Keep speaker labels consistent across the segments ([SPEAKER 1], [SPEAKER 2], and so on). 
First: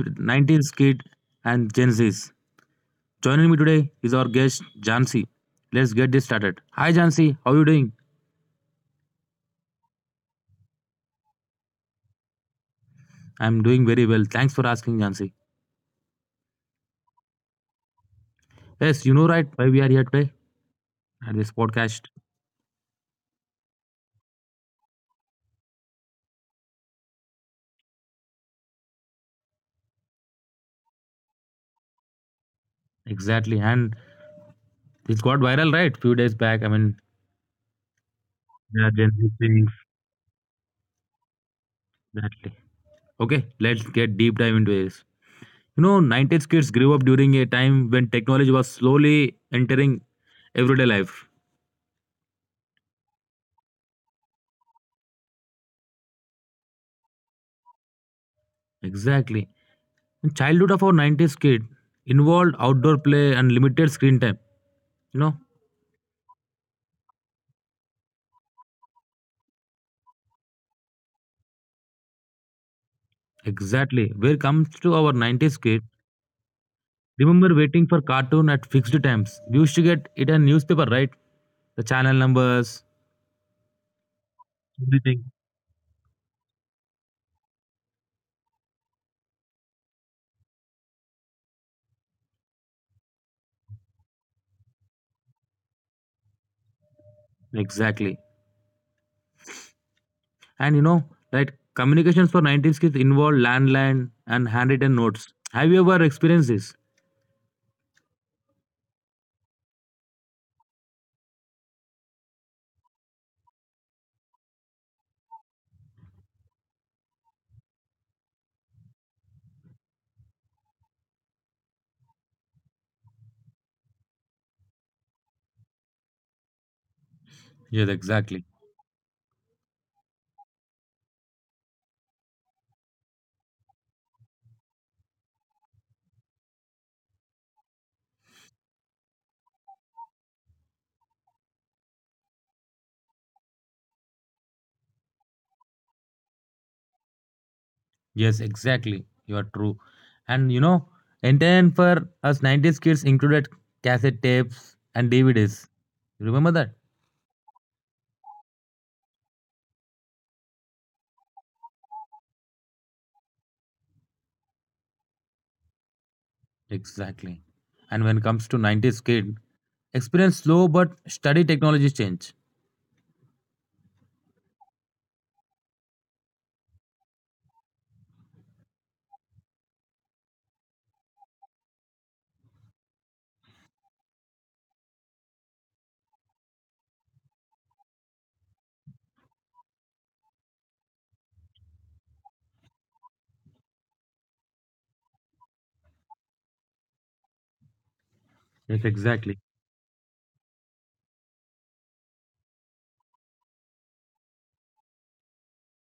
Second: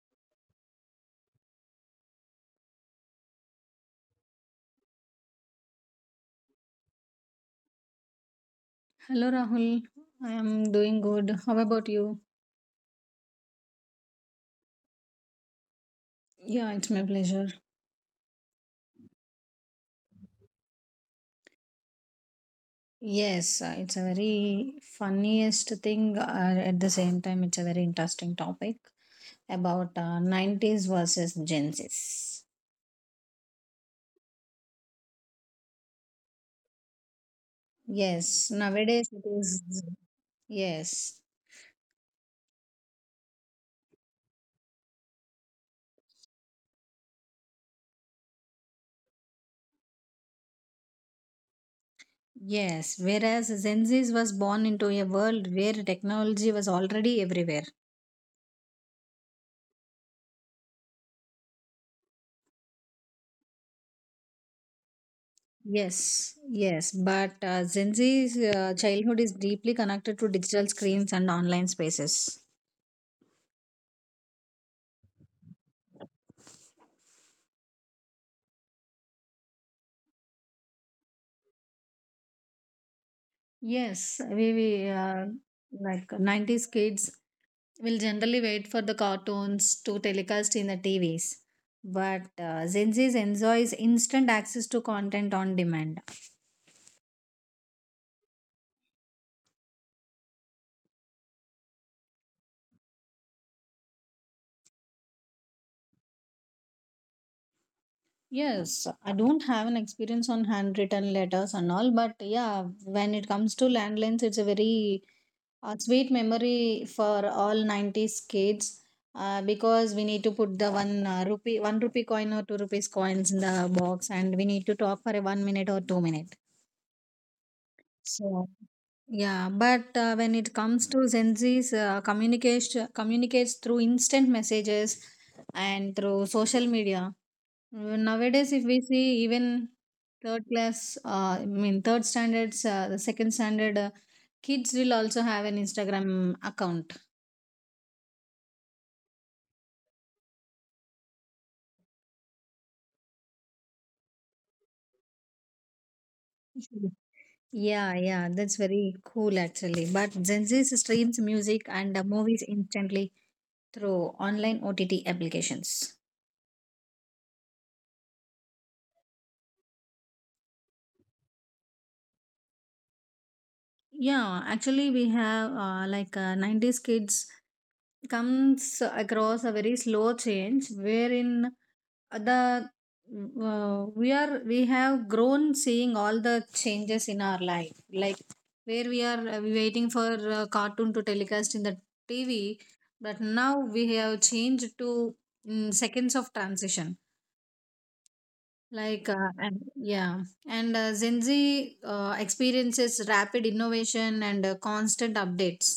[SPEAKER 1] between 90s kid and Gen Zs. Joining me today is our guest Jansi. Let's get this started. Hi, Jansi. How are you doing?
[SPEAKER 2] Hello, Rahul. I am doing good. How about you?
[SPEAKER 1] I'm doing very well. Thanks for asking, Jansi.
[SPEAKER 2] Yeah, it's my pleasure.
[SPEAKER 1] Yes, you know, right, why we are here today at this podcast.
[SPEAKER 2] Yes, it's a very funniest thing. At the same time, it's a very interesting topic about 90s versus Gen Zs.
[SPEAKER 1] Exactly. And it got viral, right? Few days back. I mean,
[SPEAKER 2] Yes,
[SPEAKER 1] they are
[SPEAKER 2] nowadays
[SPEAKER 1] Gen
[SPEAKER 2] it
[SPEAKER 1] Z
[SPEAKER 2] is.
[SPEAKER 1] things.
[SPEAKER 2] Yes,
[SPEAKER 1] Exactly. Okay, let's get deep dive into this. You know, 90s kids grew up during a time when technology was slowly entering everyday life.
[SPEAKER 2] yes. Whereas Gen Zs was born into a world where technology was already everywhere.
[SPEAKER 1] Exactly. And childhood of our 90s kid involved outdoor play and limited screen time. You know,
[SPEAKER 2] Yes, yes, but Gen Z's childhood is deeply connected to digital screens and online spaces.
[SPEAKER 1] exactly. Where comes to our 90s kid, remember waiting for cartoon at fixed times. We used to get it a newspaper, right? The channel numbers,
[SPEAKER 2] Yes, we
[SPEAKER 1] everything.
[SPEAKER 2] like 90s kids will generally wait for the cartoons to telecast in the TV's. But Gen Z enjoys instant access to content on demand.
[SPEAKER 1] Exactly. And you know, right, communications for 90s kids involved landline and handwritten notes. Have you ever experienced this?
[SPEAKER 2] Yes, I don't have an experience on handwritten letters and all, but yeah, when it comes to landlines, it's a very a sweet memory for all 90s kids because we need to put the one rupee one rupee coin or two rupees coins in the box and we need to talk for a 1 minute or 2 minute.
[SPEAKER 1] Yes, exactly.
[SPEAKER 2] So yeah, but when it comes to Gen Z's, communication communicates through instant messages and through social media. Nowadays if we see even third class, I mean third standards, the second standard, kids will also have an Instagram account.
[SPEAKER 1] Yes, exactly. You are true. And you know, entertainment for us 90s kids included cassette tapes and DVDs. You remember that?
[SPEAKER 2] Yeah, yeah, that's very cool actually. But Gen Z streams music and movies instantly through online OTT applications.
[SPEAKER 1] Exactly. And when it comes to 90s kid, experience slow but steady technology change.
[SPEAKER 2] Yeah, actually, we have like 90s kids comes across a very slow change wherein the we are we have grown seeing all the changes in our life, like where we are waiting for a cartoon to telecast in the TV. But now we have changed to seconds of transition,
[SPEAKER 1] Yes,
[SPEAKER 2] like,
[SPEAKER 1] exactly.
[SPEAKER 2] and, yeah, and gen Z experiences rapid innovation and constant updates.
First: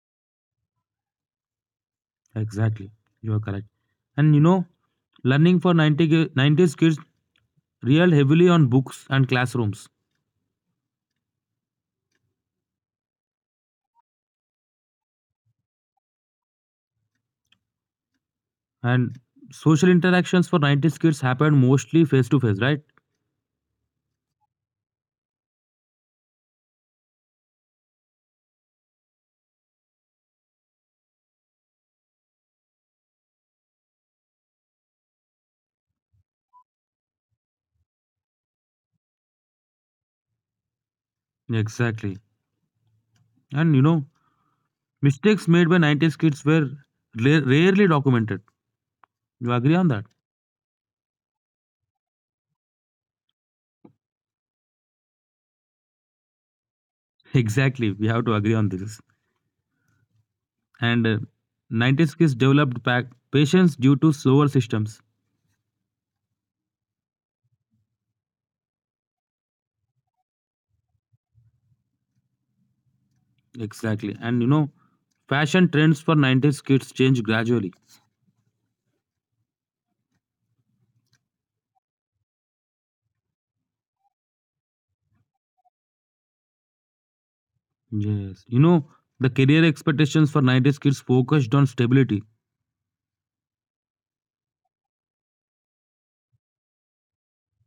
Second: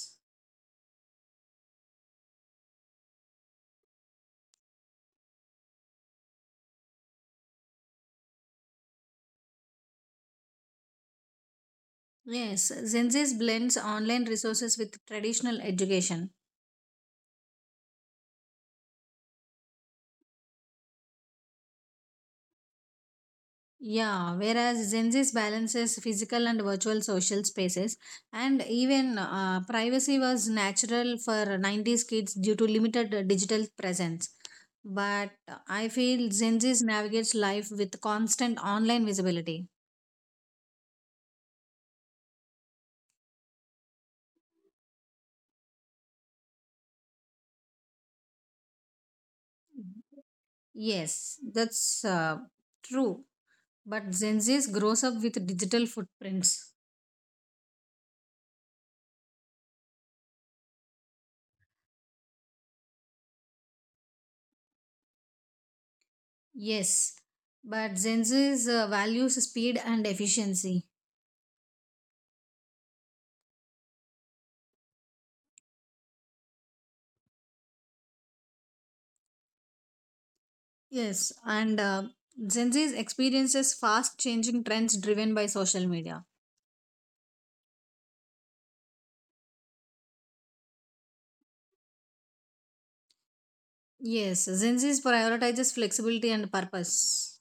[SPEAKER 1] Exactly. You are correct. And you know, learning for 90s kids relied heavily on books and classrooms.
[SPEAKER 2] Yes, Gen Z blends online resources with traditional education.
[SPEAKER 1] And social interactions for 90s kids happened mostly face to face, right?
[SPEAKER 2] Yeah, whereas Gen Z balances physical and virtual social spaces. And even privacy was natural for 90s kids due to limited digital presence. But I feel Gen Z navigates life with constant online visibility.
[SPEAKER 1] Exactly. And you know, mistakes made by 90s kids were rarely documented. You agree on that?
[SPEAKER 2] Yes, that's true. But Gen Z grows up with digital footprints.
[SPEAKER 1] Exactly. We have to agree on this. And 90s kids developed patience due to slower systems.
[SPEAKER 2] Yes, but Gen Z values speed and efficiency.
[SPEAKER 1] Exactly. And you know, fashion trends for 90s kids change gradually.
[SPEAKER 2] Yes, and Gen Z experiences fast changing trends driven by social media.
[SPEAKER 1] Yes. You know, the career expectations for 90s kids focused on stability.
[SPEAKER 2] Yes, Gen Z prioritizes flexibility and purpose.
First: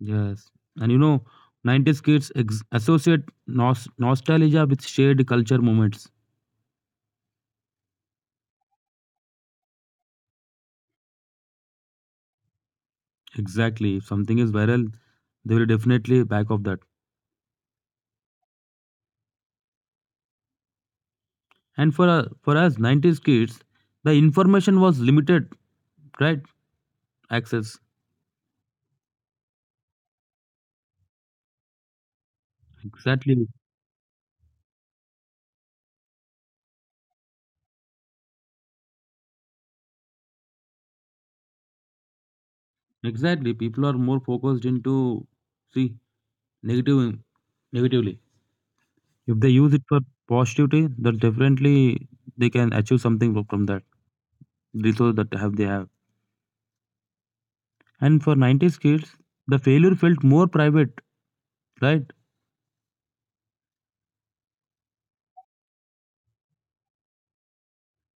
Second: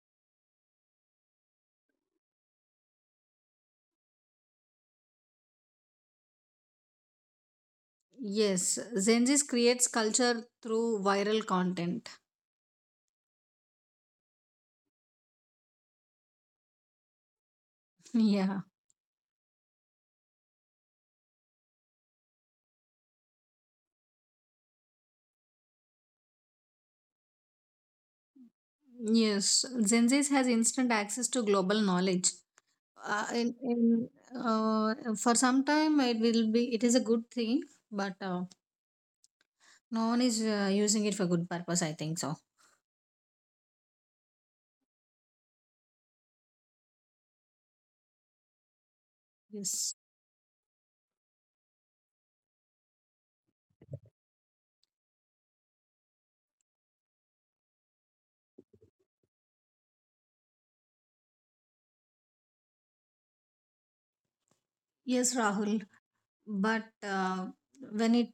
[SPEAKER 1] Yes. And you know, 90s kids associate nostalgia with shared culture moments.
[SPEAKER 2] Yes, Gen Z creates culture through viral content.
[SPEAKER 1] Exactly. If something is viral, they will definitely back off that.
[SPEAKER 2] Yeah.
[SPEAKER 1] And for us 90s kids, the information was limited, right? Access.
[SPEAKER 2] Yes, Gen Z has instant access to global knowledge.
[SPEAKER 1] Exactly.
[SPEAKER 2] In For some time it will be it is a good thing. But no one is using it for good purpose, I think so.
[SPEAKER 1] Exactly. People are more focused into see negative negatively. If they use
[SPEAKER 2] Yes,
[SPEAKER 1] it for positivity, then definitely they can achieve something from that resource that have they have. And for 90s kids, the failure felt more private, right?
[SPEAKER 2] yes, Rahul. but uh, when it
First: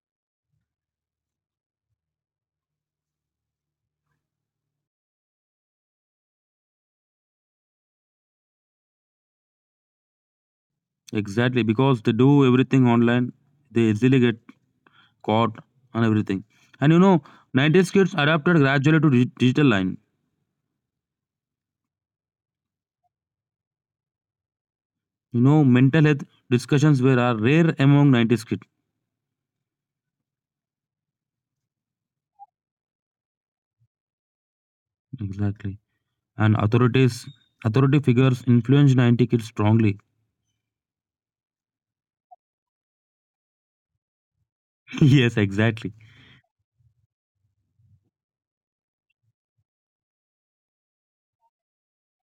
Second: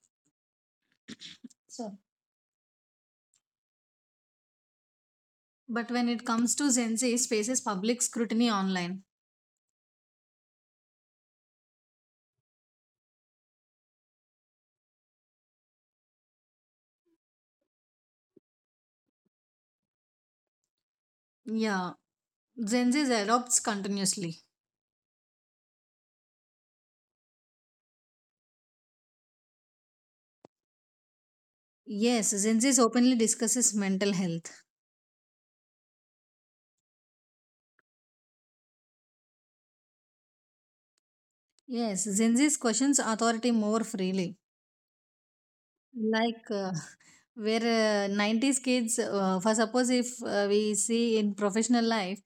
[SPEAKER 2] so but when it comes to Gen Z faces public scrutiny online.
[SPEAKER 1] Exactly, because they do everything online. They easily get caught and everything. And you know, 90s kids adapted gradually to digital line.
[SPEAKER 2] Yeah, Gen Z adopts continuously.
[SPEAKER 1] You know, mental health discussions were are rare among 90s kids.
[SPEAKER 2] Yes, Gen Z openly discusses mental health.
[SPEAKER 1] Exactly. And authority figures influenced 90 kids strongly.
[SPEAKER 2] Yes, Gen Z questions authority more freely.
[SPEAKER 1] Yes, exactly.
[SPEAKER 2] Like, where 90s kids, for suppose if we see in professional life,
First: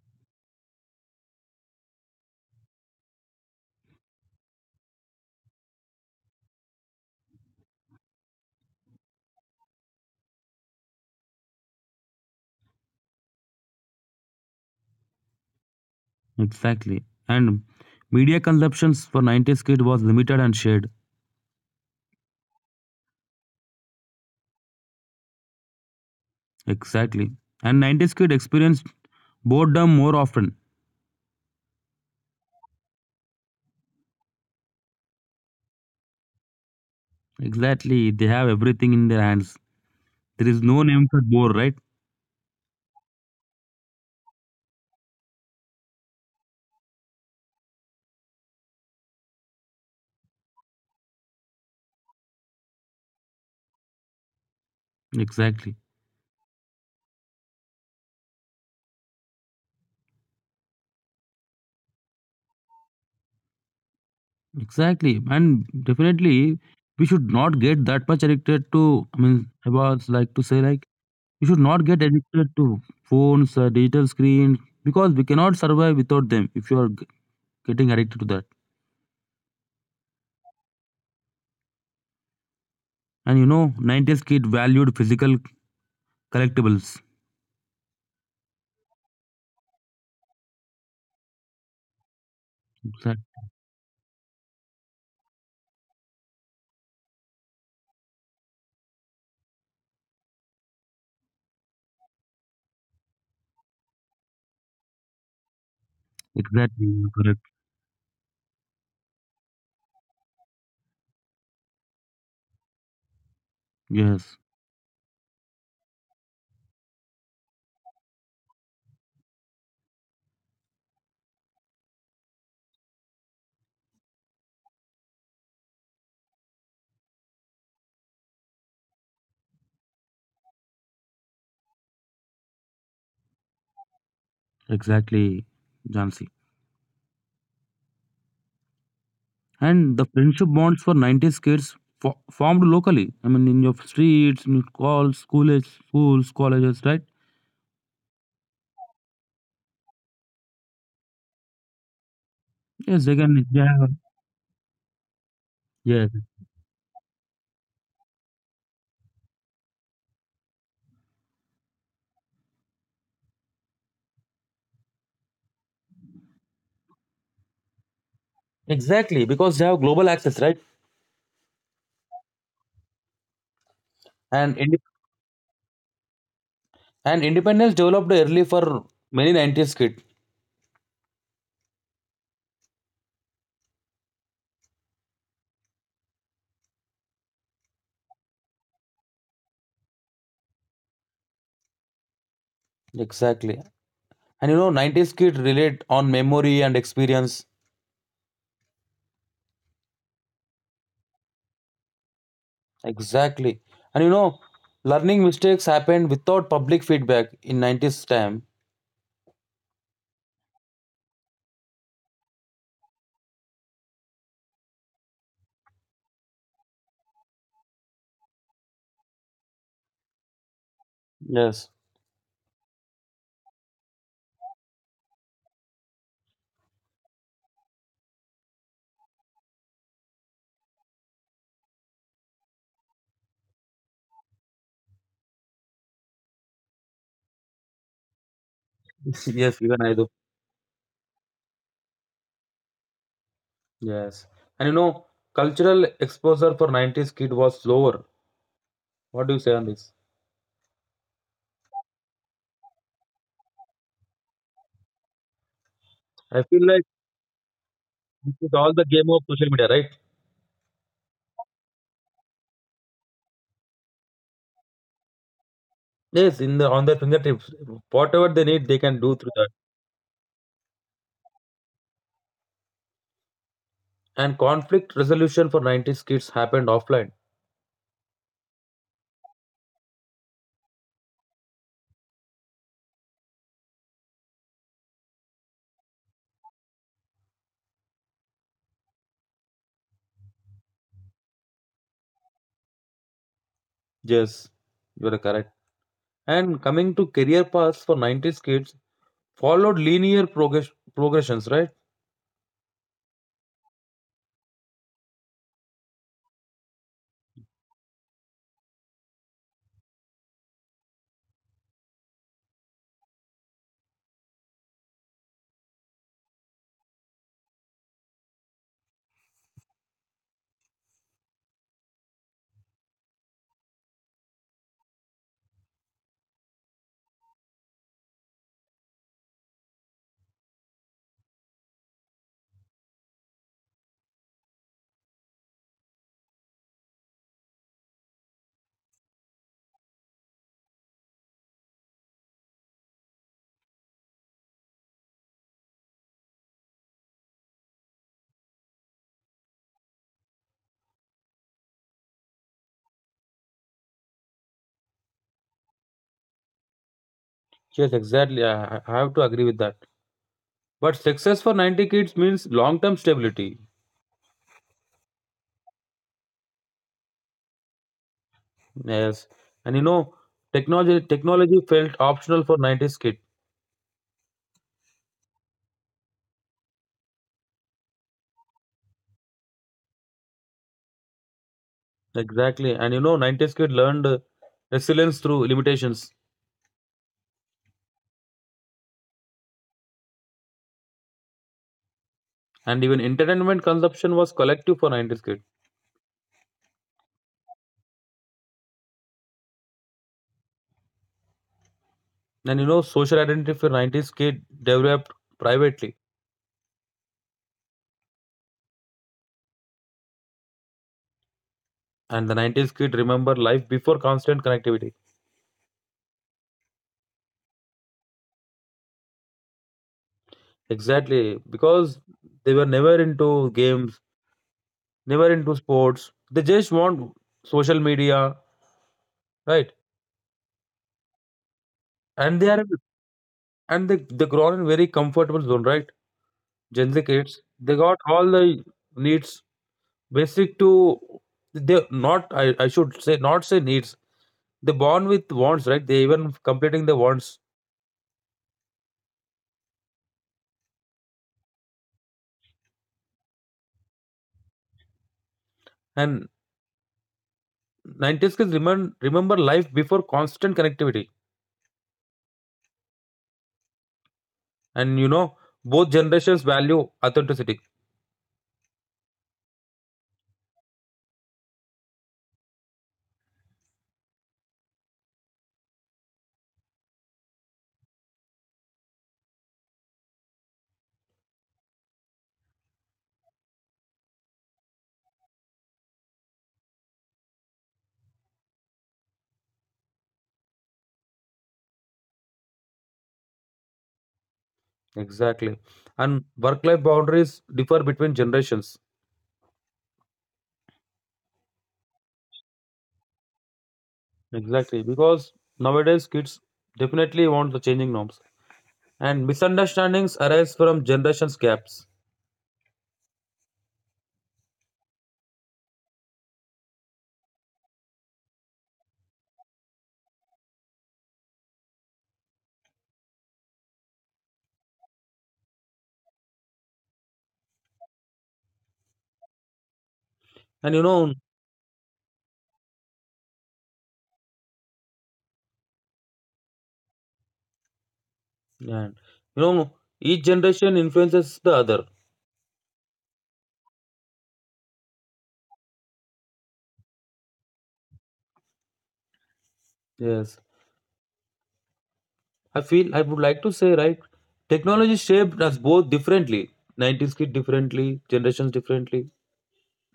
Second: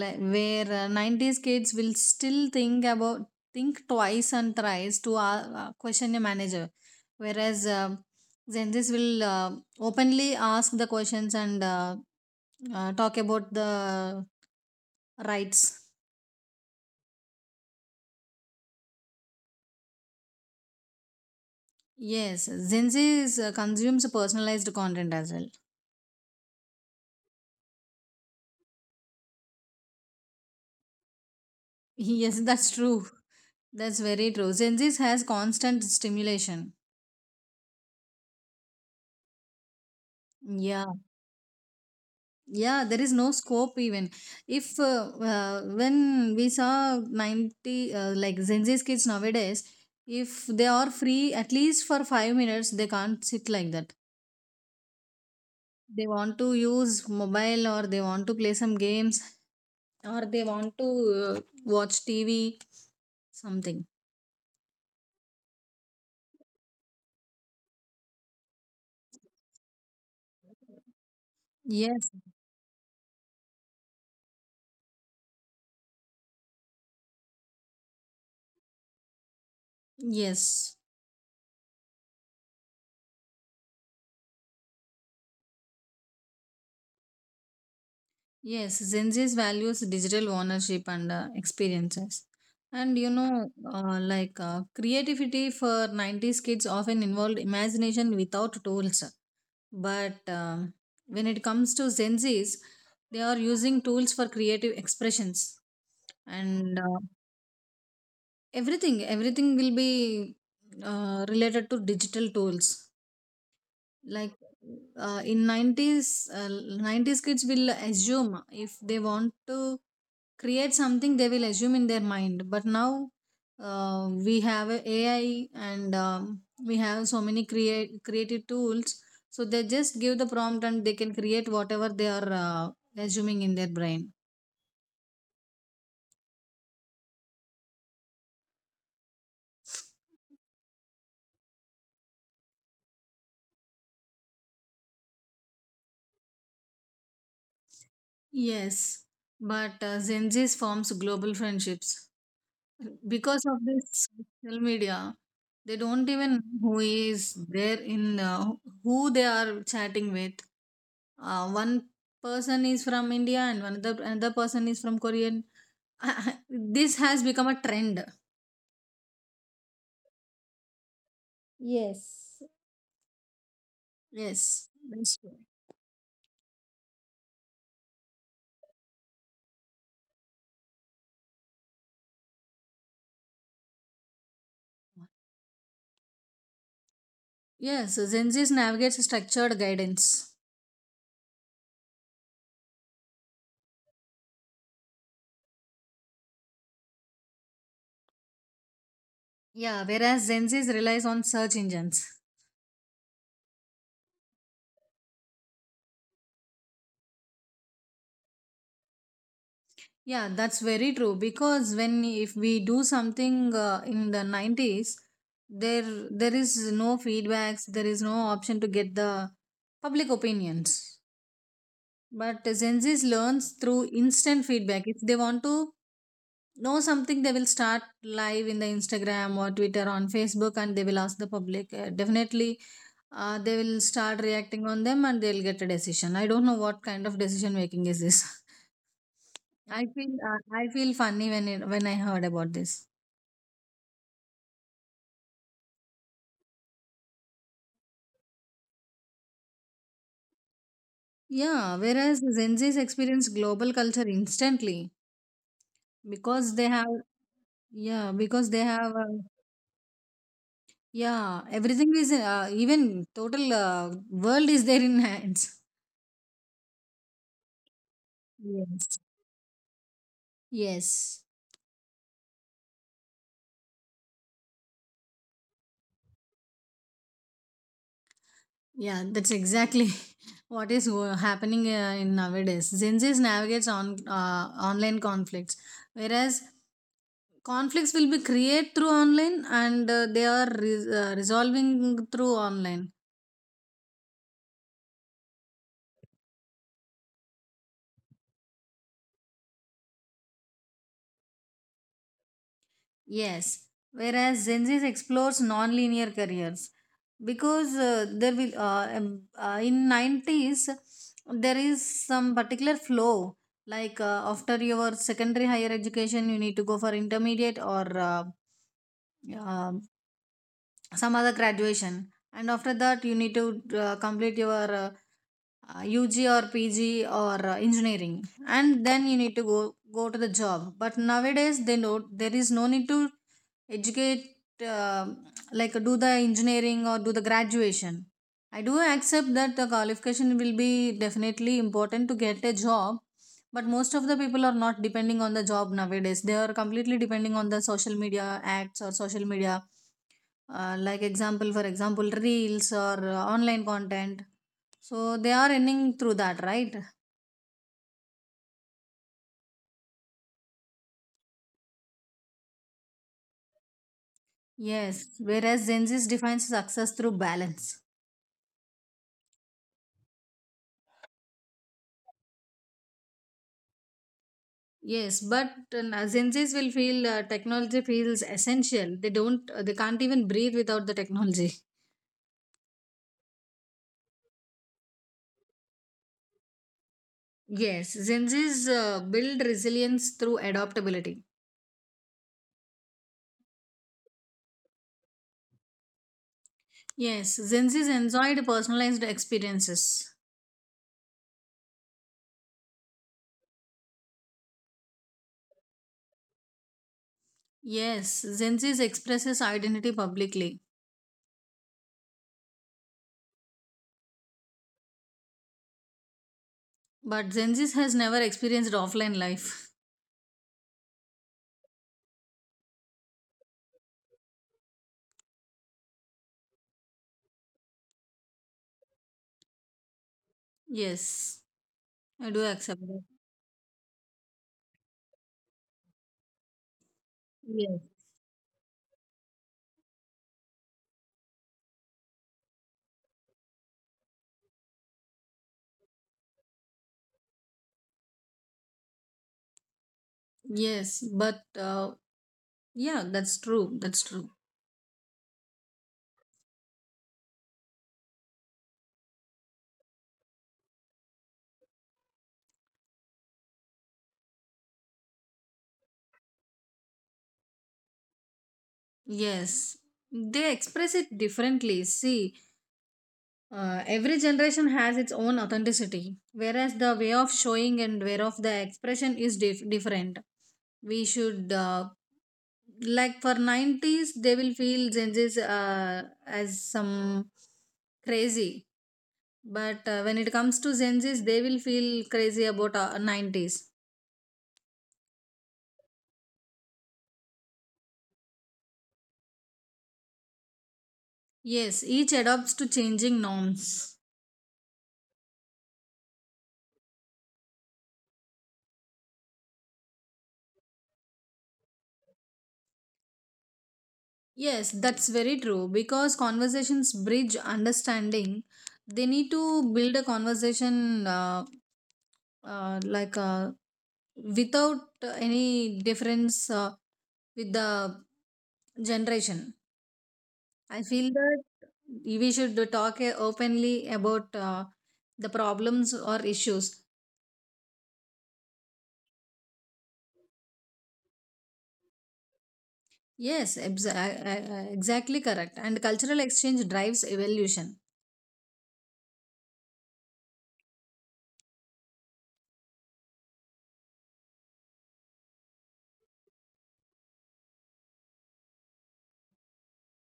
[SPEAKER 2] where 90s kids will still think twice and thrice to question a manager, whereas Gen Zs will openly ask the questions and talk about the rights.
[SPEAKER 1] Exactly. And media consumptions for 90s kid was limited and shared.
[SPEAKER 2] Yes, Gen Z consumes personalized content as well.
[SPEAKER 1] Exactly. And 90s kid experienced boredom more often.
[SPEAKER 2] Yes, that's true. That's very true. Gen Z has constant stimulation.
[SPEAKER 1] Exactly. They have everything in their hands. There is no
[SPEAKER 2] Yeah,
[SPEAKER 1] name for bore, right?
[SPEAKER 2] yeah, there is no scope even if when we saw 90, like Gen Z's kids nowadays, if they are free at least for 5 minutes they can't sit like that.
[SPEAKER 1] Exactly.
[SPEAKER 2] They want to use mobile or they want to play some games or they want to uh, watch tv, something.
[SPEAKER 1] Exactly, and definitely we should not get that much addicted to. I mean, I was like to say like we should not
[SPEAKER 2] Yes,
[SPEAKER 1] get addicted to phones, digital screens because we cannot survive without them. If you are getting addicted to that,
[SPEAKER 2] yes.
[SPEAKER 1] and you know, 90s kid valued physical collectibles.
[SPEAKER 2] Yes, Gen Z's values digital ownership and experiences. And you
[SPEAKER 1] Exact-
[SPEAKER 2] know, like creativity for 90s kids often involved imagination without tools. But when it comes to Gen Z's, they are using tools for creative expressions. And
[SPEAKER 1] Exactly, you're correct.
[SPEAKER 2] everything, everything will be related to digital tools. Like,
[SPEAKER 1] Yes,
[SPEAKER 2] in 90s, 90s kids will assume if they want to create something, they will assume in their mind. But now we have a AI, and we have so many create creative tools, so they just give the prompt and they can create whatever they are assuming in their brain.
[SPEAKER 1] exactly, Jansi. And the friendship bonds for 90s kids formed locally. I mean, in your streets, in your calls, schools, colleges, right?
[SPEAKER 2] Yes, but Gen Z's forms global friendships
[SPEAKER 1] Yes, they
[SPEAKER 2] because
[SPEAKER 1] can.
[SPEAKER 2] of
[SPEAKER 1] They have.
[SPEAKER 2] this social media. They don't
[SPEAKER 1] Yes.
[SPEAKER 2] even know who is there in, who they are chatting with. One person is from India and another person is from Korean. This has become a trend.
[SPEAKER 1] Exactly, because they have global access, right?
[SPEAKER 2] Yes.
[SPEAKER 1] And
[SPEAKER 2] Yes,
[SPEAKER 1] inde-
[SPEAKER 2] that's true.
[SPEAKER 1] and independence developed early for many 90s kid.
[SPEAKER 2] Yes, Gen Z's navigates structured guidance.
[SPEAKER 1] Exactly. And you know, 90s kid relate on memory and experience.
[SPEAKER 2] Yeah, whereas Gen Z's relies on search engines.
[SPEAKER 1] Exactly. And you know, learning mistakes happened without public feedback in 90s time.
[SPEAKER 2] Yeah, that's very true, because when if we do something in the 90s, there there is no feedbacks, there is no option to get the public opinions.
[SPEAKER 1] Yes.
[SPEAKER 2] But Gen Z's learns through instant feedback. If they want to know something, they will start live in the Instagram or Twitter on Facebook and they will ask the public. Definitely they will start reacting on them and they'll get a decision. I don't know what kind of decision making is this.
[SPEAKER 1] Yes, even I do.
[SPEAKER 2] I feel funny when I heard about this.
[SPEAKER 1] Yes. And you know, cultural exposure for 90s kid was slower. What do you say on this?
[SPEAKER 2] Yeah, whereas Gen Zs experience global culture instantly
[SPEAKER 1] I
[SPEAKER 2] because they
[SPEAKER 1] feel like
[SPEAKER 2] have. Yeah,
[SPEAKER 1] this
[SPEAKER 2] because they
[SPEAKER 1] is all
[SPEAKER 2] have,
[SPEAKER 1] the game of social media, right?
[SPEAKER 2] yeah, everything is, even total, world is there in hands.
[SPEAKER 1] Yes, in the on their fingertips, whatever they need, they
[SPEAKER 2] Yes.
[SPEAKER 1] can do through that.
[SPEAKER 2] Yes.
[SPEAKER 1] And conflict resolution for 90s kids happened offline.
[SPEAKER 2] Yeah, that's exactly what is happening in nowadays. Gen Zs navigates on online conflicts, whereas conflicts will be created through online and they are resolving through online.
[SPEAKER 1] Yes, you are correct. And coming to career paths for 90s kids, followed linear progressions, right?
[SPEAKER 2] Yes, whereas Gen Zs explores non-linear careers, because there will in 90s there is some particular flow, like after your secondary higher education you need to go for intermediate or um, some other graduation. And after that you need to complete your UG or PG or engineering and then you need to go to the job. But nowadays they know there is no need to educate, uh, like do the engineering or do the graduation. I do accept that the qualification will be definitely important to get a job, but most of the people are not depending on the job nowadays. They are completely depending on the social media acts or social media, like example, for example reels or online content. So they are earning through that, right?
[SPEAKER 1] Yes, exactly. I have to agree with that. But success for 90 kids means long-term stability.
[SPEAKER 2] Yes, whereas Gen Z defines success through balance.
[SPEAKER 1] Yes, and you know, technology felt optional for 90s kid.
[SPEAKER 2] Yes, but Gen Z's will feel technology feels essential. They can't even breathe without the technology.
[SPEAKER 1] Exactly, and you know, 90s kid learned resilience through limitations.
[SPEAKER 2] Yes, Gen Z's build resilience through adaptability.
[SPEAKER 1] And even entertainment consumption was collective for 90s kid.
[SPEAKER 2] Yes, Gen Zs enjoyed personalized experiences.
[SPEAKER 1] And you know, social identity for 90s kid developed privately.
[SPEAKER 2] Yes, Gen Zs expresses identity publicly.
[SPEAKER 1] And the 90s kid remember life before constant connectivity.
[SPEAKER 2] But Gen Z has never experienced offline life.
[SPEAKER 1] Exactly. Because they were never into games, never into sports. They just want social media, right?
[SPEAKER 2] Yes, I do
[SPEAKER 1] And they
[SPEAKER 2] accept
[SPEAKER 1] are
[SPEAKER 2] that.
[SPEAKER 1] and they grown in very comfortable zone, right? Gen Z kids. They
[SPEAKER 2] Yes.
[SPEAKER 1] got all the needs basic to they not, I should say not say needs. They born with wants, right? They even completing the wants.
[SPEAKER 2] Yes, but yeah, that's true. That's true.
[SPEAKER 1] And 90s kids remember life before constant connectivity. And you know, both generations value authenticity.
[SPEAKER 2] Yes. They express it differently. See, every generation has its own authenticity, whereas the way of showing and way of the expression is different. We should, uh, like for 90s, they will feel Gen Zs as some crazy. But when it comes to Gen Zs, they will feel crazy about 90s.
[SPEAKER 1] Exactly. And work-life boundaries differ between generations.
[SPEAKER 2] Yes, each adapts to changing norms.
[SPEAKER 1] Exactly. Because nowadays kids definitely want the changing norms. And misunderstandings arise from generations gaps.
[SPEAKER 2] Yes, that's very true because conversations bridge understanding. They need to build a conversation, like without any difference with the generation. I
[SPEAKER 1] And you
[SPEAKER 2] feel
[SPEAKER 1] know,
[SPEAKER 2] that we should talk openly about the problems or issues.
[SPEAKER 1] and you know, each generation influences the other.
[SPEAKER 2] Yes, exactly correct. And cultural exchange drives evolution.
[SPEAKER 1] Yes. I feel I would like to say, right? Technology shaped us both differently. 90s kid differently, generations differently,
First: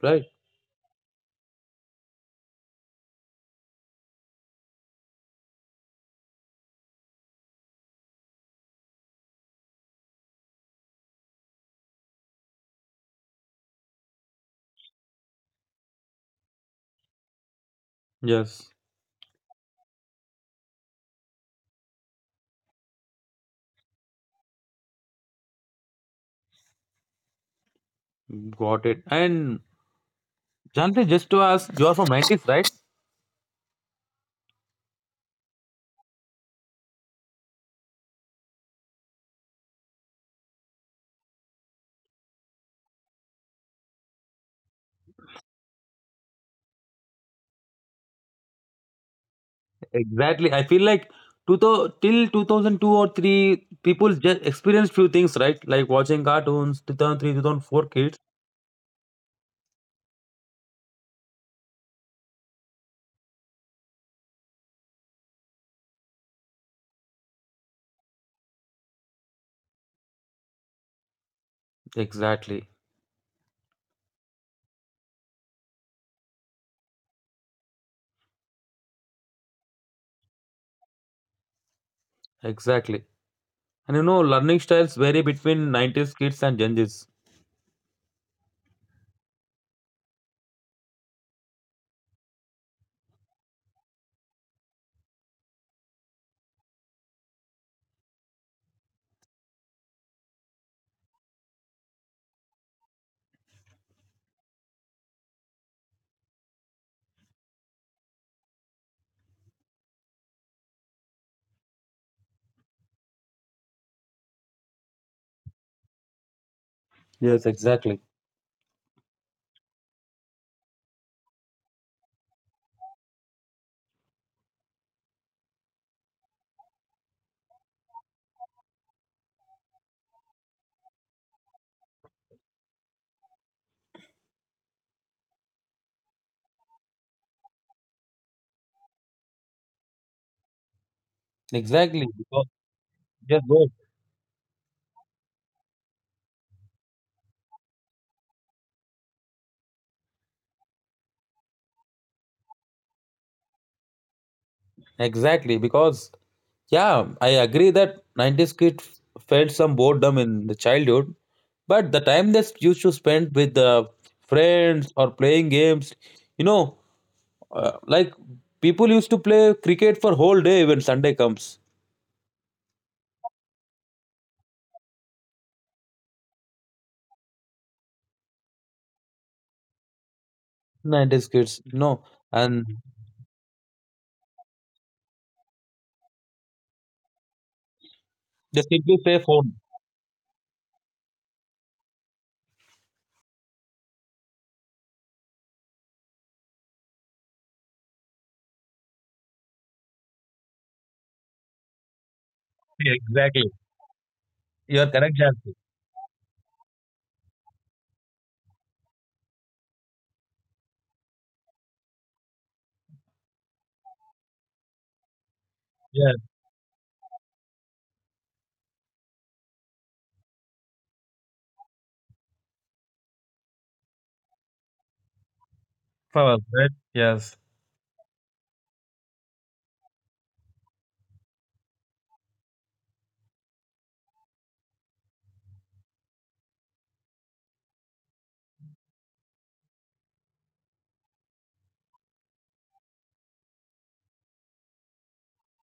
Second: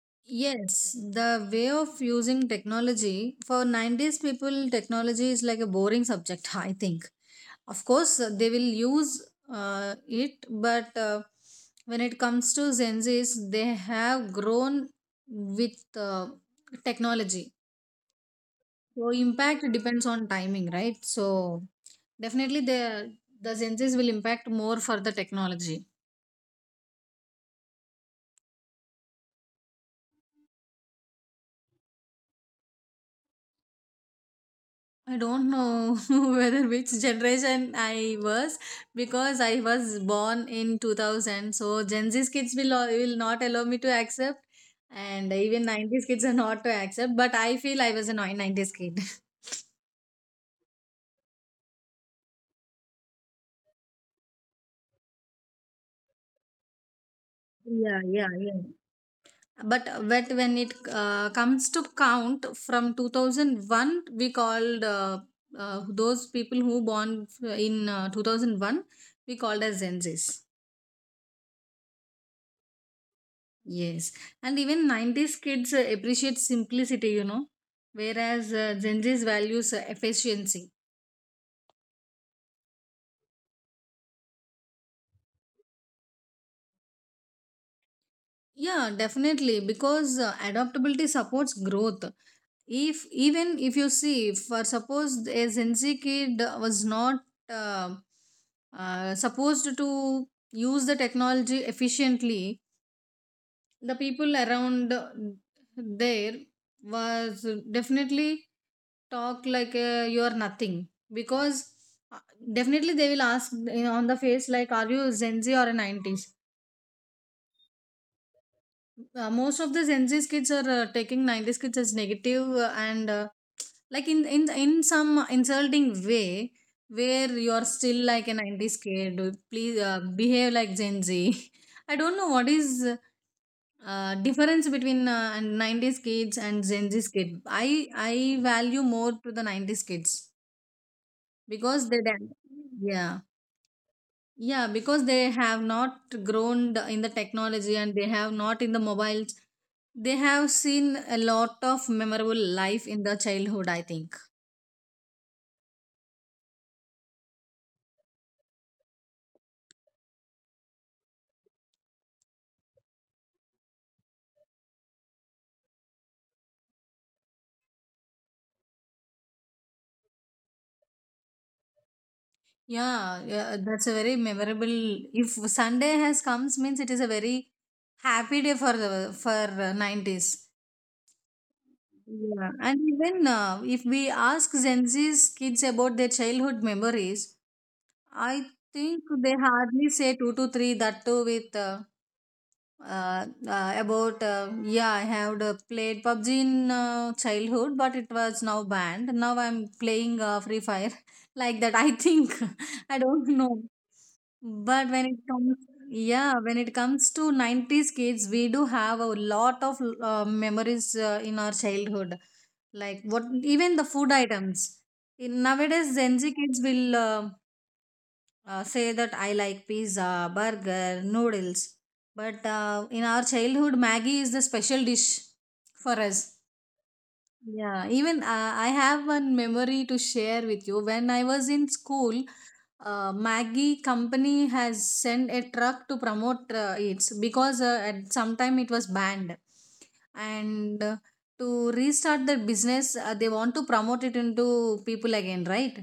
[SPEAKER 1] right?
[SPEAKER 2] Yes, the way of using technology for 90s people, technology is like a boring subject, I think. Of course, they will use it, but when it comes to Gen Z's, they have grown with technology.
[SPEAKER 1] Yes,
[SPEAKER 2] So, impact depends on timing, right? So, definitely, the Gen Z's will impact more for the technology.
[SPEAKER 1] got it. And Janti, just to ask, you are from 90s, right?
[SPEAKER 2] I don't know whether which generation I was because I was born in 2000. So Gen Z's kids will not allow me to accept, and even 90s kids are not to accept. But I feel I was a 90s kid.
[SPEAKER 1] Exactly. I feel like till 2002 or 3, people just experienced few things, right? Like watching cartoons, 2003, 2004
[SPEAKER 2] Yeah,
[SPEAKER 1] kids.
[SPEAKER 2] yeah, yeah. But when it comes to count from 2001, we called, those people who born in 2001, we called as Gen Z's.
[SPEAKER 1] Exactly,
[SPEAKER 2] Yes, and even 90s kids appreciate simplicity, you know, whereas Gen Z's values efficiency.
[SPEAKER 1] exactly. And you know, learning styles vary between 90s kids and Gen Zs.
[SPEAKER 2] Yeah, definitely, because adaptability supports growth. If even if you see, for suppose a Gen Z kid was not uh, supposed to use the technology efficiently, the people around there was definitely talk like you are nothing because uh, definitely they will ask on the face like, are you Gen Z or a 90s?
[SPEAKER 1] Yes, exactly.
[SPEAKER 2] Most of the Gen Z kids are taking 90s kids as negative, and like in some insulting way, where you are still like a 90s kid, please behave like Gen Z. I don't know what is difference between and 90s kids and Gen Z's kids. I value more to the 90s kids because they
[SPEAKER 1] Exactly.
[SPEAKER 2] then,
[SPEAKER 1] Because,
[SPEAKER 2] yeah,
[SPEAKER 1] yes,
[SPEAKER 2] yeah, because they have not grown in the technology, and they have not in the mobiles. They have seen a lot of memorable life in the childhood, I think.
[SPEAKER 1] exactly, because yeah, I agree that 90s kids felt some boredom in the childhood, but the time they used to spend with the friends or playing games, you know, like people used to play cricket for whole day when Sunday comes.
[SPEAKER 2] Yeah, yeah, that's a very memorable. If Sunday has comes means it is a very happy day for the for 90s.
[SPEAKER 1] 90s kids, you know,
[SPEAKER 2] Yeah,
[SPEAKER 1] and
[SPEAKER 2] and even if we ask Gen Z's kids about their childhood memories, I
[SPEAKER 1] they simply
[SPEAKER 2] think
[SPEAKER 1] play
[SPEAKER 2] they
[SPEAKER 1] phone.
[SPEAKER 2] hardly say two to three, that too with about yeah, I have played PUBG in childhood, but it was now banned, now I'm playing Free Fire. Like that, I think.
[SPEAKER 1] Yeah,
[SPEAKER 2] I don't know.
[SPEAKER 1] exactly. You
[SPEAKER 2] But
[SPEAKER 1] are
[SPEAKER 2] when it
[SPEAKER 1] correct,
[SPEAKER 2] comes,
[SPEAKER 1] Jansi.
[SPEAKER 2] yeah, when it comes to 90s kids, we do have a lot of memories in our childhood, like what? Even the food items, in nowadays Gen Z
[SPEAKER 1] Yes.
[SPEAKER 2] kids will say that I like pizza, burger, noodles. But in our childhood, Maggie is the special dish for us.
[SPEAKER 1] Fawaz, right? Yes.
[SPEAKER 2] Yeah, even I have one memory to share with you. When I was in school, Maggie company has sent a truck to promote it because at some time it was banned. And to restart the business, they want to promote it into people again, right?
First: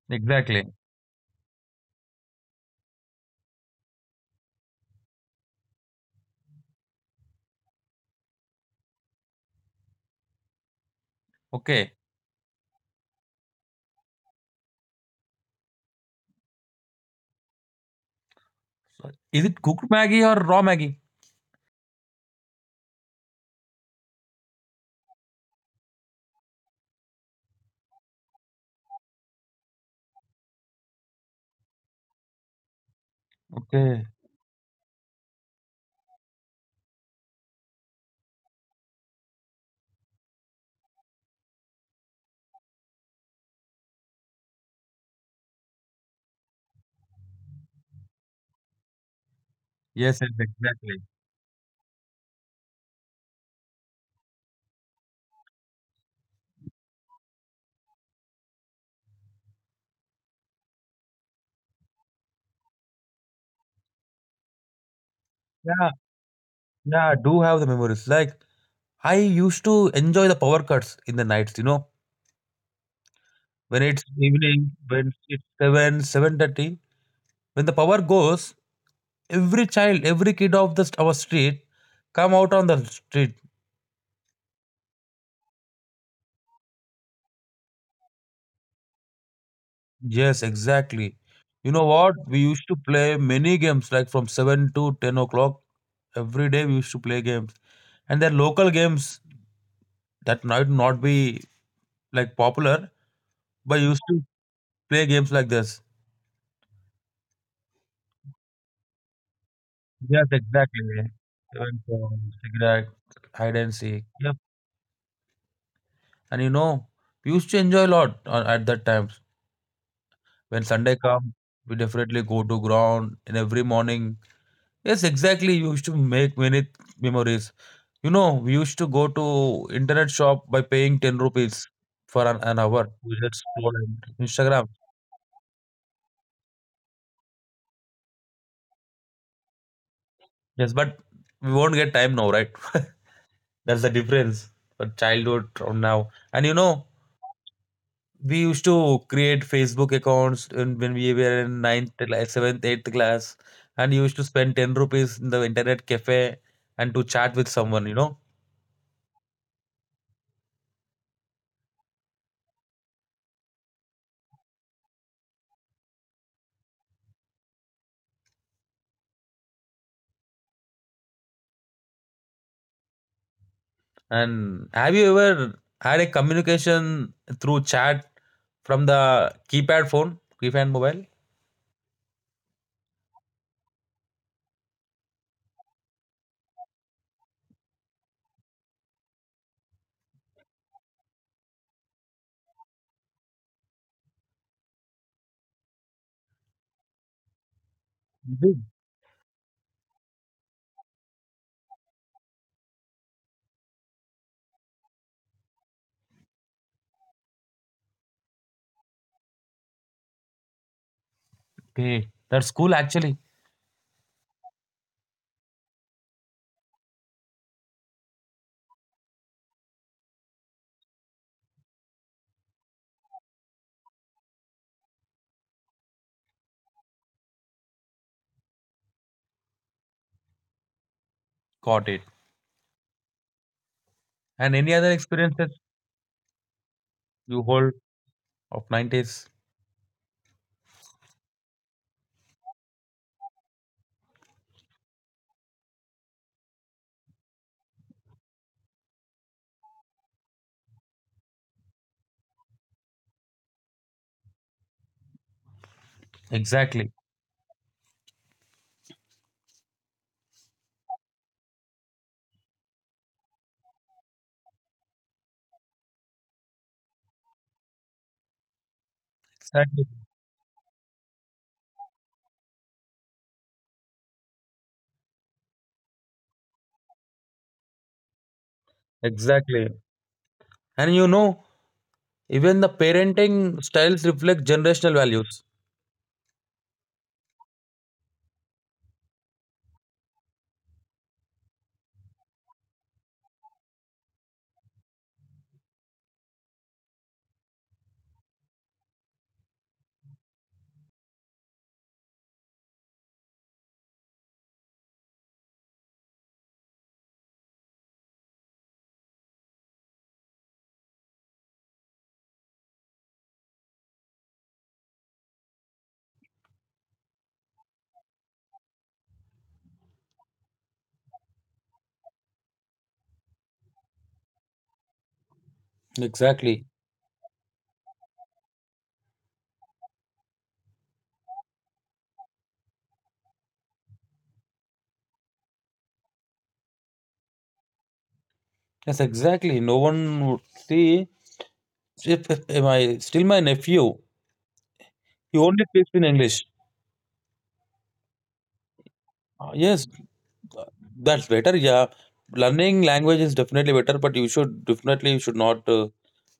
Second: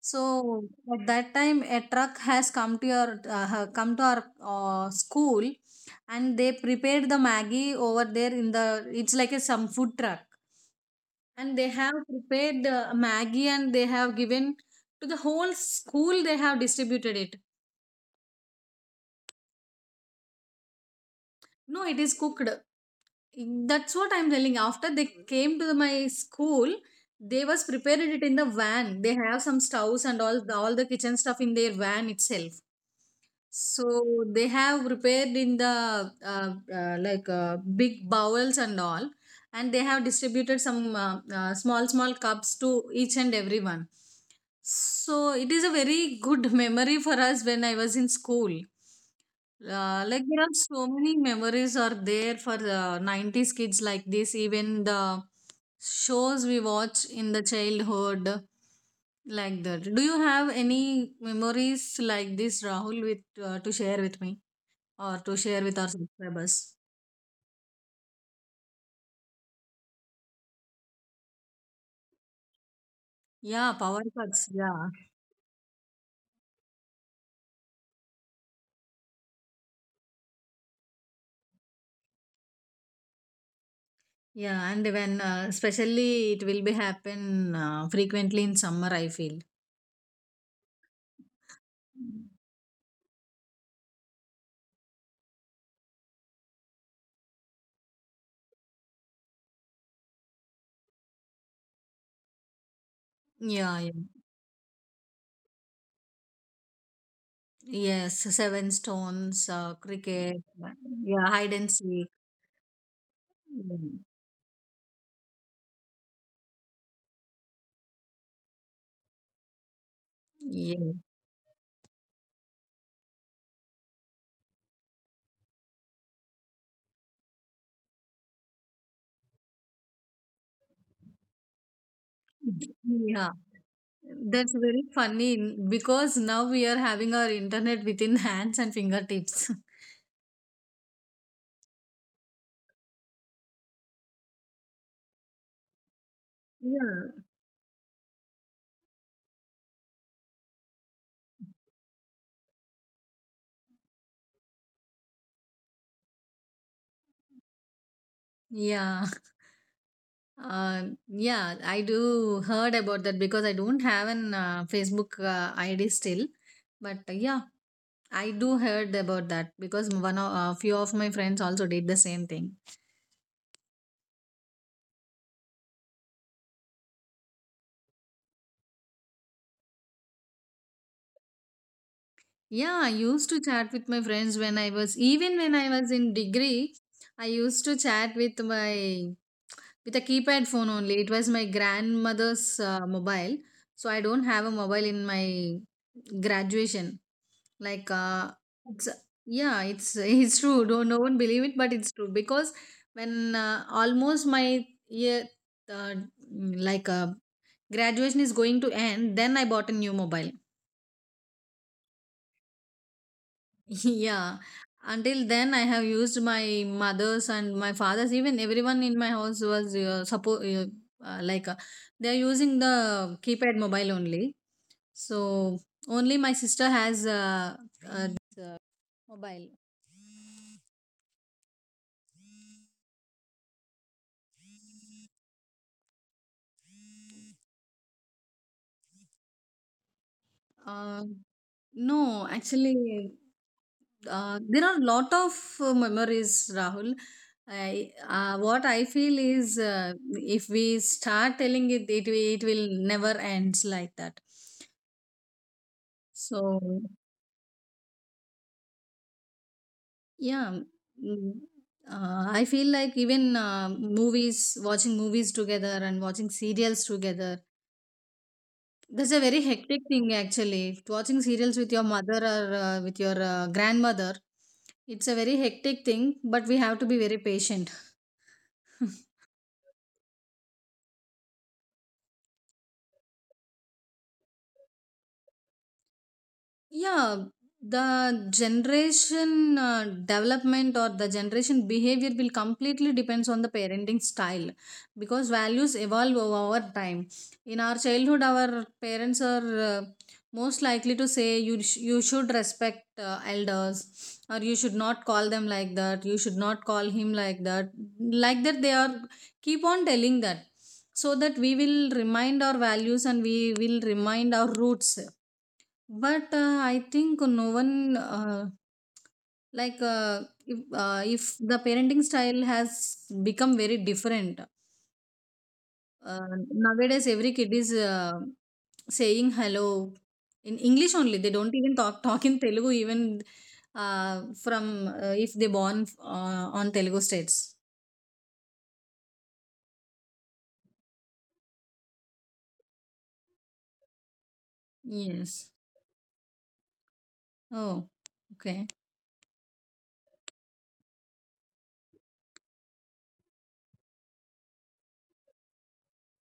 [SPEAKER 2] So
[SPEAKER 1] Exactly.
[SPEAKER 2] at that time, a truck has come to your come to our school, and they prepared the Maggie over there in the. It's like a some food truck, and they have
[SPEAKER 1] Okay.
[SPEAKER 2] prepared the Maggie and they have given to the whole school, they have distributed it.
[SPEAKER 1] So, is it cooked Maggie or raw Maggie?
[SPEAKER 2] No, it is cooked, that's what I'm telling. After they came to my school, they was prepared it in the van, they have some stoves and all the kitchen stuff in their van itself. So
[SPEAKER 1] Okay.
[SPEAKER 2] they have prepared in the like big bowls and all, and they have distributed some small small cups to each and everyone. So it is a very good memory for us when I was in school.
[SPEAKER 1] Yes,
[SPEAKER 2] Like,
[SPEAKER 1] yes,
[SPEAKER 2] there are so
[SPEAKER 1] exactly.
[SPEAKER 2] many memories are there for the 90s kids like this, even the shows we watch in the childhood, like that. Do you have any memories like this, Rahul, with to share with me or to share with
[SPEAKER 1] Yeah,
[SPEAKER 2] our subscribers?
[SPEAKER 1] yeah, I do have the memories. Like I used to enjoy the power cuts in the nights, you know,
[SPEAKER 2] Yeah,
[SPEAKER 1] when it's
[SPEAKER 2] power cuts,
[SPEAKER 1] evening,
[SPEAKER 2] yeah.
[SPEAKER 1] when it's seven, 7:30, when the power goes, every child, every kid of our street come out on the street.
[SPEAKER 2] Yeah, and when especially it will be happen frequently in summer, I feel.
[SPEAKER 1] Yes, exactly. You know what? We used to play many games, like from 7 to 10 o'clock every day. We used to play games, and there are local games that might not be like popular, but
[SPEAKER 2] Yeah, yeah.
[SPEAKER 1] used to play games like this.
[SPEAKER 2] Yes, seven stones,
[SPEAKER 1] Yes,
[SPEAKER 2] cricket,
[SPEAKER 1] exactly.
[SPEAKER 2] yeah, hide and
[SPEAKER 1] Even for
[SPEAKER 2] seek.
[SPEAKER 1] cigarette, hide and seek.
[SPEAKER 2] Mm.
[SPEAKER 1] Yep. And you know, we used to enjoy a lot at that times. When Sunday
[SPEAKER 2] Yeah.
[SPEAKER 1] come, we definitely go to ground and every morning. Yes, exactly. We used to make many memories. You know, we used to go to internet shop by paying 10 rupees for an hour. We
[SPEAKER 2] Yeah.
[SPEAKER 1] just scroll on
[SPEAKER 2] That's
[SPEAKER 1] Instagram.
[SPEAKER 2] very funny because now we are having our internet within hands and fingertips.
[SPEAKER 1] Yes, but we won't get time now, right? That's the difference for childhood from now. And you know,
[SPEAKER 2] Yeah.
[SPEAKER 1] we used to create Facebook accounts when we were in seventh, eighth class, and used to spend 10 rupees in the internet cafe and to chat with someone, you know.
[SPEAKER 2] Yeah. Yeah, I do heard about that because I don't have an Facebook ID still. But yeah, I do heard about that because one of a few of my friends also did the same thing.
[SPEAKER 1] And have you ever had a communication through chat from the keypad phone, keypad mobile?
[SPEAKER 2] Yeah, I used to chat with my friends when I was, even when I was in degree, I used to chat with my, with a keypad phone only. It was my grandmother's mobile, so I don't have a mobile in my graduation. Like,
[SPEAKER 1] Did.
[SPEAKER 2] it's, yeah, it's it's true. Don't no one believe it, but it's true because when almost my year, uh, like uh, graduation is going to end, then I bought a new mobile.
[SPEAKER 1] Okay, that's cool. Actually,
[SPEAKER 2] Yeah, until then I have used my mother's and my father's, even everyone in my house was uh, like uh, they are using the keypad mobile only. So only my sister has uh, this, uh, mobile.
[SPEAKER 1] got it. And any other experiences you hold of nineties?
[SPEAKER 2] Uh, no, actually, there are a lot of memories, Rahul. What I feel is if we start telling it, it will never ends like that. So
[SPEAKER 1] Exactly.
[SPEAKER 2] yeah, mm, I feel like even movies, watching movies together and watching serials together, that's a very
[SPEAKER 1] Exactly.
[SPEAKER 2] hectic thing actually. Watching serials with your mother or with your grandmother, it's a very hectic thing, but we have to be very patient.
[SPEAKER 1] Exactly. And you know, even the parenting styles reflect generational values.
[SPEAKER 2] Yeah, the generation development or the generation behavior will completely depends on the parenting style because values evolve over time. In our childhood, our parents are most likely to say, you should respect elders, or you should not call them like that. You should not call him like that. Like that, they are keep on telling that, so that we will remind our values and we will remind our roots. But I think no one if the parenting style has become very different. Uh,
[SPEAKER 1] Exactly.
[SPEAKER 2] Nowadays, every kid is saying hello in English only. They don't even talk talk in Telugu even from if they born on Telugu states.
[SPEAKER 1] Yes, exactly. No one would see. If I still my nephew, he
[SPEAKER 2] Yes.
[SPEAKER 1] only speaks in English.
[SPEAKER 2] Oh, okay.
[SPEAKER 1] Yes, uh, that's better. Yeah, learning language is definitely better, but you should not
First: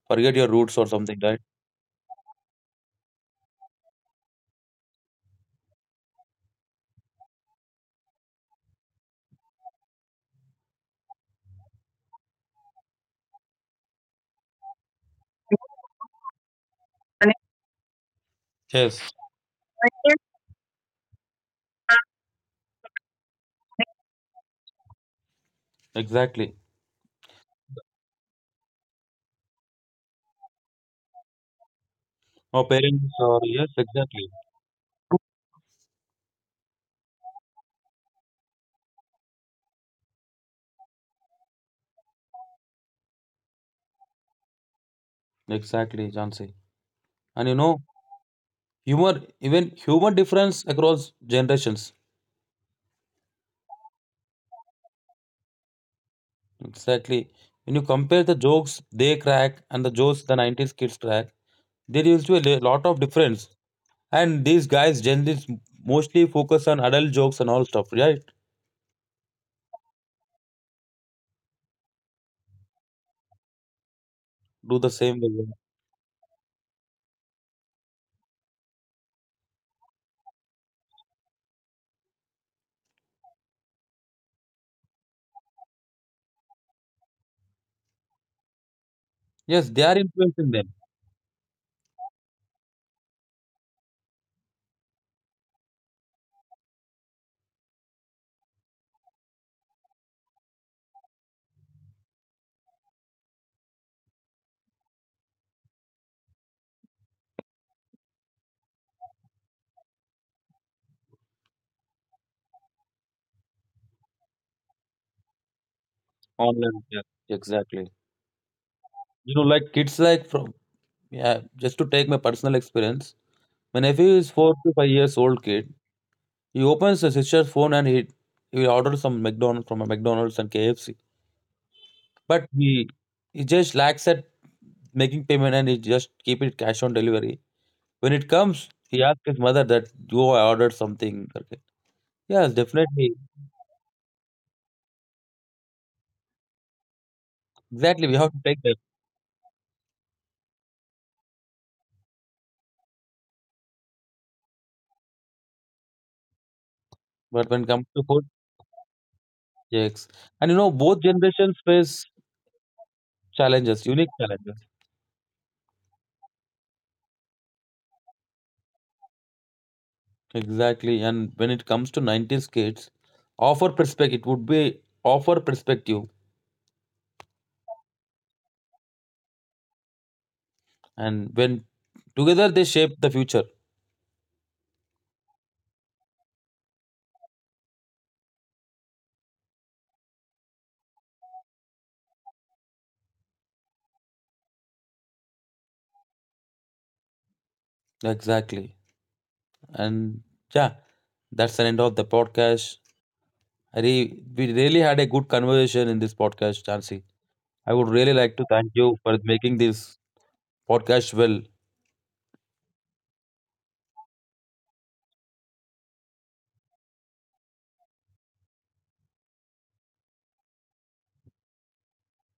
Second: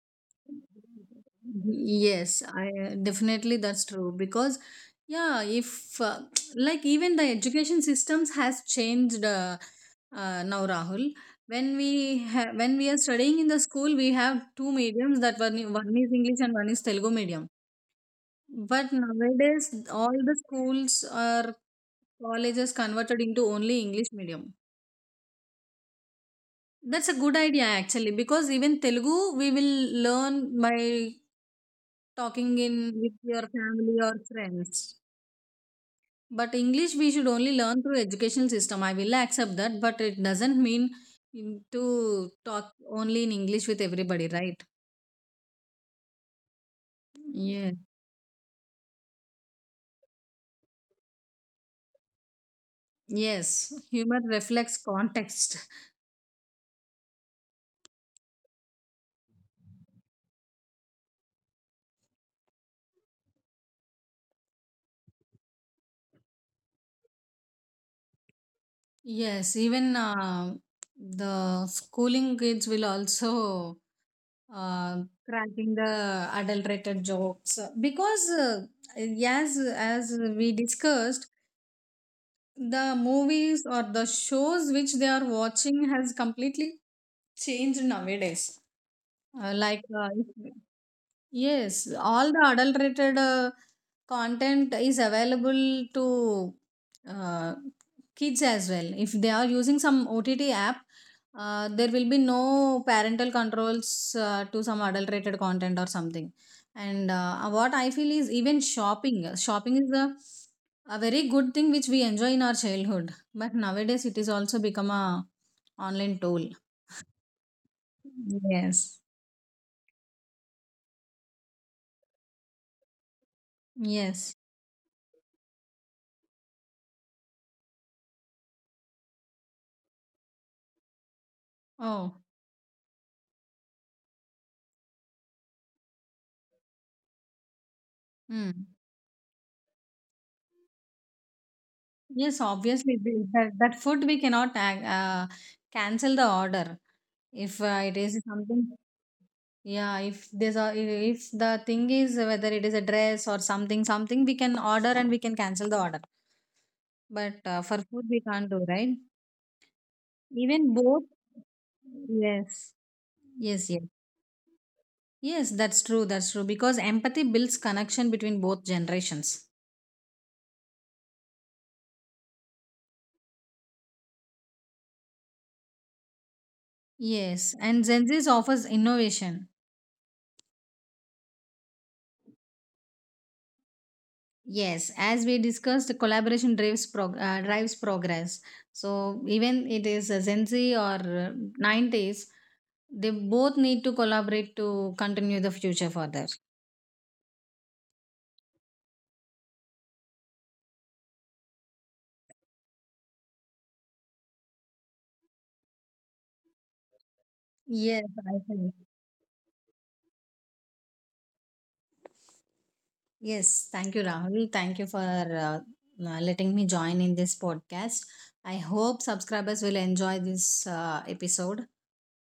[SPEAKER 1] forget your roots or something, right?
[SPEAKER 2] Yes, I definitely that's true because yeah, if like even the education systems has changed now, Rahul. When we when we are studying in the school, we have two mediums, that one is English and one is Telugu medium. But
[SPEAKER 1] Yes,
[SPEAKER 2] nowadays, all the schools or colleges converted into only English medium.
[SPEAKER 1] exactly.
[SPEAKER 2] That's a good idea actually, because even Telugu we will learn by talking
[SPEAKER 1] Or
[SPEAKER 2] in,
[SPEAKER 1] parents,
[SPEAKER 2] with
[SPEAKER 1] or
[SPEAKER 2] your
[SPEAKER 1] yes,
[SPEAKER 2] family or
[SPEAKER 1] exactly,
[SPEAKER 2] friends. But English we should only learn through education system. I will accept that, but it doesn't mean to talk only in English with everybody, right?
[SPEAKER 1] exactly, Jansi. And you
[SPEAKER 2] Yeah.
[SPEAKER 1] know, even humor difference across generations.
[SPEAKER 2] Yes. Humor reflects context.
[SPEAKER 1] Exactly. When you compare the jokes they crack and the jokes the 90s kids crack, there used to be a lot of difference. And these guys generally mostly focus on adult jokes and all stuff, right?
[SPEAKER 2] Yes. Even the schooling kids will also
[SPEAKER 1] Do the
[SPEAKER 2] uh,
[SPEAKER 1] same way. Yeah.
[SPEAKER 2] cracking the adulterated jokes because as we discussed, the movies or the shows which they are watching has completely changed nowadays. Uh,
[SPEAKER 1] Yes, they
[SPEAKER 2] like
[SPEAKER 1] are
[SPEAKER 2] uh,
[SPEAKER 1] influencing
[SPEAKER 2] if-
[SPEAKER 1] them
[SPEAKER 2] yes, all the adulterated content is available to uh, kids as well, if they are using some OTT app. There will be no parental controls to some adulterated content or something. And what I feel is, even shopping, shopping is a very good thing which we enjoy in our childhood, but nowadays it is also become a online tool.
[SPEAKER 1] online. Yeah, exactly.
[SPEAKER 2] Yes,
[SPEAKER 1] You know, like kids like from yeah, just to take my personal experience. My nephew is
[SPEAKER 2] yes.
[SPEAKER 1] 4 to 5 years old kid. He opens his sister's phone and he orders some McDonald's from a McDonald's and KFC.
[SPEAKER 2] Oh.
[SPEAKER 1] But he just lacks at making payment and he just keep it cash on delivery. When it comes,
[SPEAKER 2] Mm.
[SPEAKER 1] he asks his mother that, "Yo, I ordered something." Okay.
[SPEAKER 2] Yes,
[SPEAKER 1] Yes,
[SPEAKER 2] obviously,
[SPEAKER 1] definitely.
[SPEAKER 2] that, that food we cannot cancel the order. If it
[SPEAKER 1] Exactly. We
[SPEAKER 2] is
[SPEAKER 1] have to take that.
[SPEAKER 2] something, yeah, if there's a, if the thing is whether it is a dress or something, something we can order and we can cancel the order. But
[SPEAKER 1] But when it
[SPEAKER 2] for
[SPEAKER 1] comes to
[SPEAKER 2] food, we
[SPEAKER 1] food,
[SPEAKER 2] can't do, right?
[SPEAKER 1] yes. And you know,
[SPEAKER 2] Even
[SPEAKER 1] both
[SPEAKER 2] both,
[SPEAKER 1] generations face
[SPEAKER 2] yes, yes,
[SPEAKER 1] challenges,
[SPEAKER 2] yes.
[SPEAKER 1] unique challenges.
[SPEAKER 2] Yes, that's true, that's true, because empathy builds connection between both generations.
[SPEAKER 1] Exactly. And when it comes to 90s kids, offer perspective, it would be offer perspective.
[SPEAKER 2] Yes, and Gen Z offers innovation.
[SPEAKER 1] And when together they shape the future.
[SPEAKER 2] Yes, as we discussed, the collaboration drives drives progress. So even it is a Gen Z or 90s, they both need to collaborate to continue the future further.
[SPEAKER 1] Exactly. And yeah, that's the end of the podcast. Re We really had a good conversation in this podcast, Chansey. I would really
[SPEAKER 2] Yes,
[SPEAKER 1] like to
[SPEAKER 2] I
[SPEAKER 1] thank you
[SPEAKER 2] think.
[SPEAKER 1] for making this podcast well.
[SPEAKER 2] Yes, thank you, Rahul. Thank you for letting me join in this podcast. I hope subscribers will enjoy this episode.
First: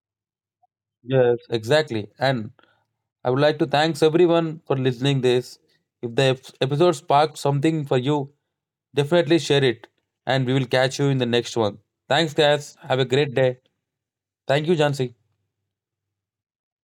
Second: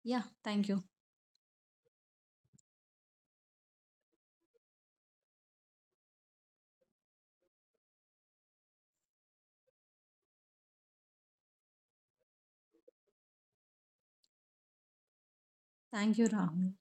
[SPEAKER 2] Yeah, thank you.
[SPEAKER 1] Yes, exactly. And I would like to thanks everyone for listening this. If the episode sparked something for you, definitely share it. And we will catch you in the next one. Thanks, guys. Have a great day. Thank you, Jansi.
[SPEAKER 2] Thank you, Rahul.